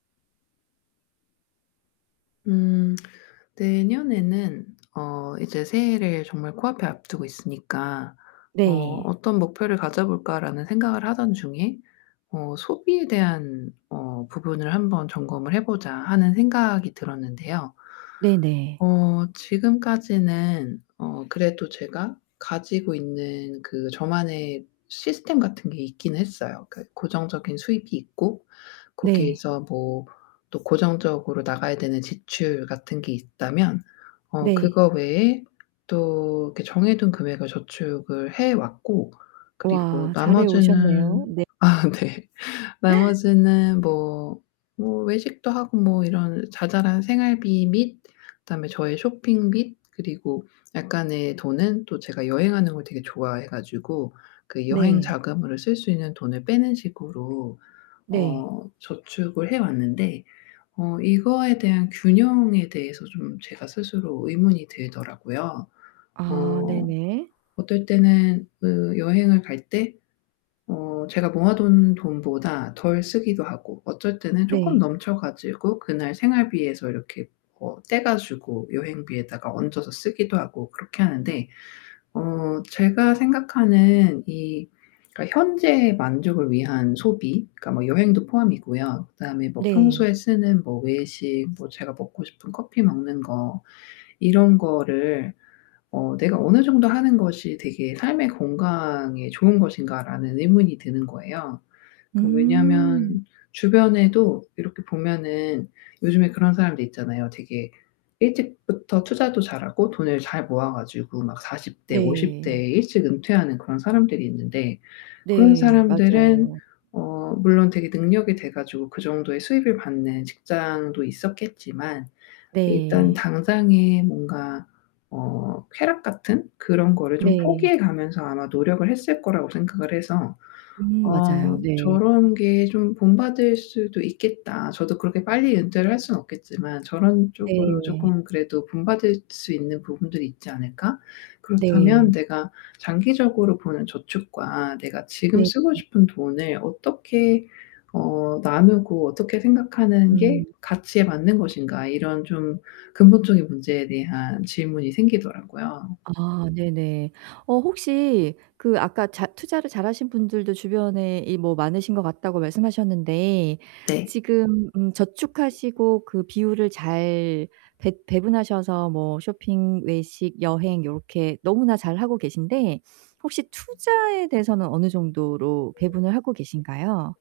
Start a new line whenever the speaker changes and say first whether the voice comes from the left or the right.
left: 음 내년에는 어 이제 새해를 정말 코앞에 앞두고 있으니까 어
right: 네.
left: '어떤 목표를 가져 볼까?'라는 생각을 하던 중에 어 '소비에 대한 어 부분을 한번 점검을 해 보자.' 하는 생각이 들었는데요.
right: 네네.
left: 어 지금까지는 어 그래도 제가 가지고 있는 그 저만의 시스템 같은 게 있긴 했어요. 그 고정적인 수익이 있고
right: 네.
left: 거기에서 뭐 또 고정적으로 나가야 되는 지출 같은 게 있다면 어
right: 네.
left: 그거 외에 또 이렇게 정해둔 금액을 저축을 해 왔고 그리고
right: 와 잘해 오셨네요.
left: 나머지는
right: 네.
left: 아 네. 나머지는 뭐 뭐 외식도 하고 뭐 이런 자잘한 생활비 및 다음에 저의 쇼핑 및 그리고 약간의 돈은 또 제가 여행하는 걸 되게 좋아해 가지고 그 여행
right: 네.
left: 자금으로 쓸 수 있는 돈을 빼는 식으로
right: 네.
left: 어 저축을 해 왔는데 어 이거에 대한 균형에 대해서 좀 제가 스스로 의문이 들더라고요.
right: 아
left: 어
right: 네네.
left: 어떨 때는 그 여행을 갈 때 어 제가 모아둔 돈보다 덜 쓰기도 하고 어쩔 때는 쪼끔
right: 네.
left: 넘쳐 가지고 그날 생활비에서 이렇게 뭐 떼 가지고 여행비에다가 얹어서 쓰기도 하고 그렇게 하는데 어 제가 생각하는 이 그러니까 현재의 만족을 위한 소비 그러니까 뭐 여행도 포함이고요. 그다음에 뭐
right: 네.
left: '평소에 쓰는 뭐 외식 뭐 제가 먹고 싶은 커피 먹는 거 이런 거를 어 내가 어느 정도 하는 것이 되게 삶의 건강에 좋은 것인가?'라는 의문이 드는 거예요. 그
right: 음.
left: 왜냐면 주변에도 이렇게 보면은 요즘에 그런 사람들 있잖아요. 되게 일찍부터 투자도 잘하고 돈을 잘 모아 가지고 막 40 대 50
right: 네.
left: 대에 일찍 은퇴하는 그런 사람들이 있는데 그런
right: 네.
left: 사람들은
right: 맞아요.
left: 어 물론 되게 능력이 돼 가지고 그 정도의 수익을 받는 직장도 있었겠지만 일단
right: 네.
left: 당장에 뭔가 어 쾌락 같은 그런 거를 좀
right: 네.
left: 포기해 가면서 아마 노력을 했을 거라고 생각을 해서
right: 음
left: 어
right: 맞아요. 네. 네.
left: '저런 게 좀 본받을 수도 있겠다. 저도 그렇게 빨리 은퇴를 할 순 없겠지만 저런 쪽으로
right: 네.
left: 쪼끔 그래도 본받을 수 있는 부분들이 있지 않을까?
right: 네.
left: 그렇다면 내가 장기적으로 보는 저축과 내가 지금
right: 네.
left: 쓰고
right: 음.
left: 싶은 돈을 어떻게 어 나누고 어떻게 생각하는 게
right: 음.
left: 가치에 맞는 것인가?' 이런 좀 근본적인 문제에 대한 질문이 생기더라고요.
right: 아 네네. 어 혹시 그 아까 잘 투자를 잘하신 분들도 주변에 이 뭐 많으신 것 같다고 말씀하셨는데
left: 네.
right: 지금 음
left: [unintelligible]
right: 저축하시고 그 비율을 잘 배 배분하셔서 뭐 쇼핑, 외식, 여행 요렇게 너무나 잘하고 계신데 혹시 투자에 대해서는 어느 정도로 배분을 하고 계신가요?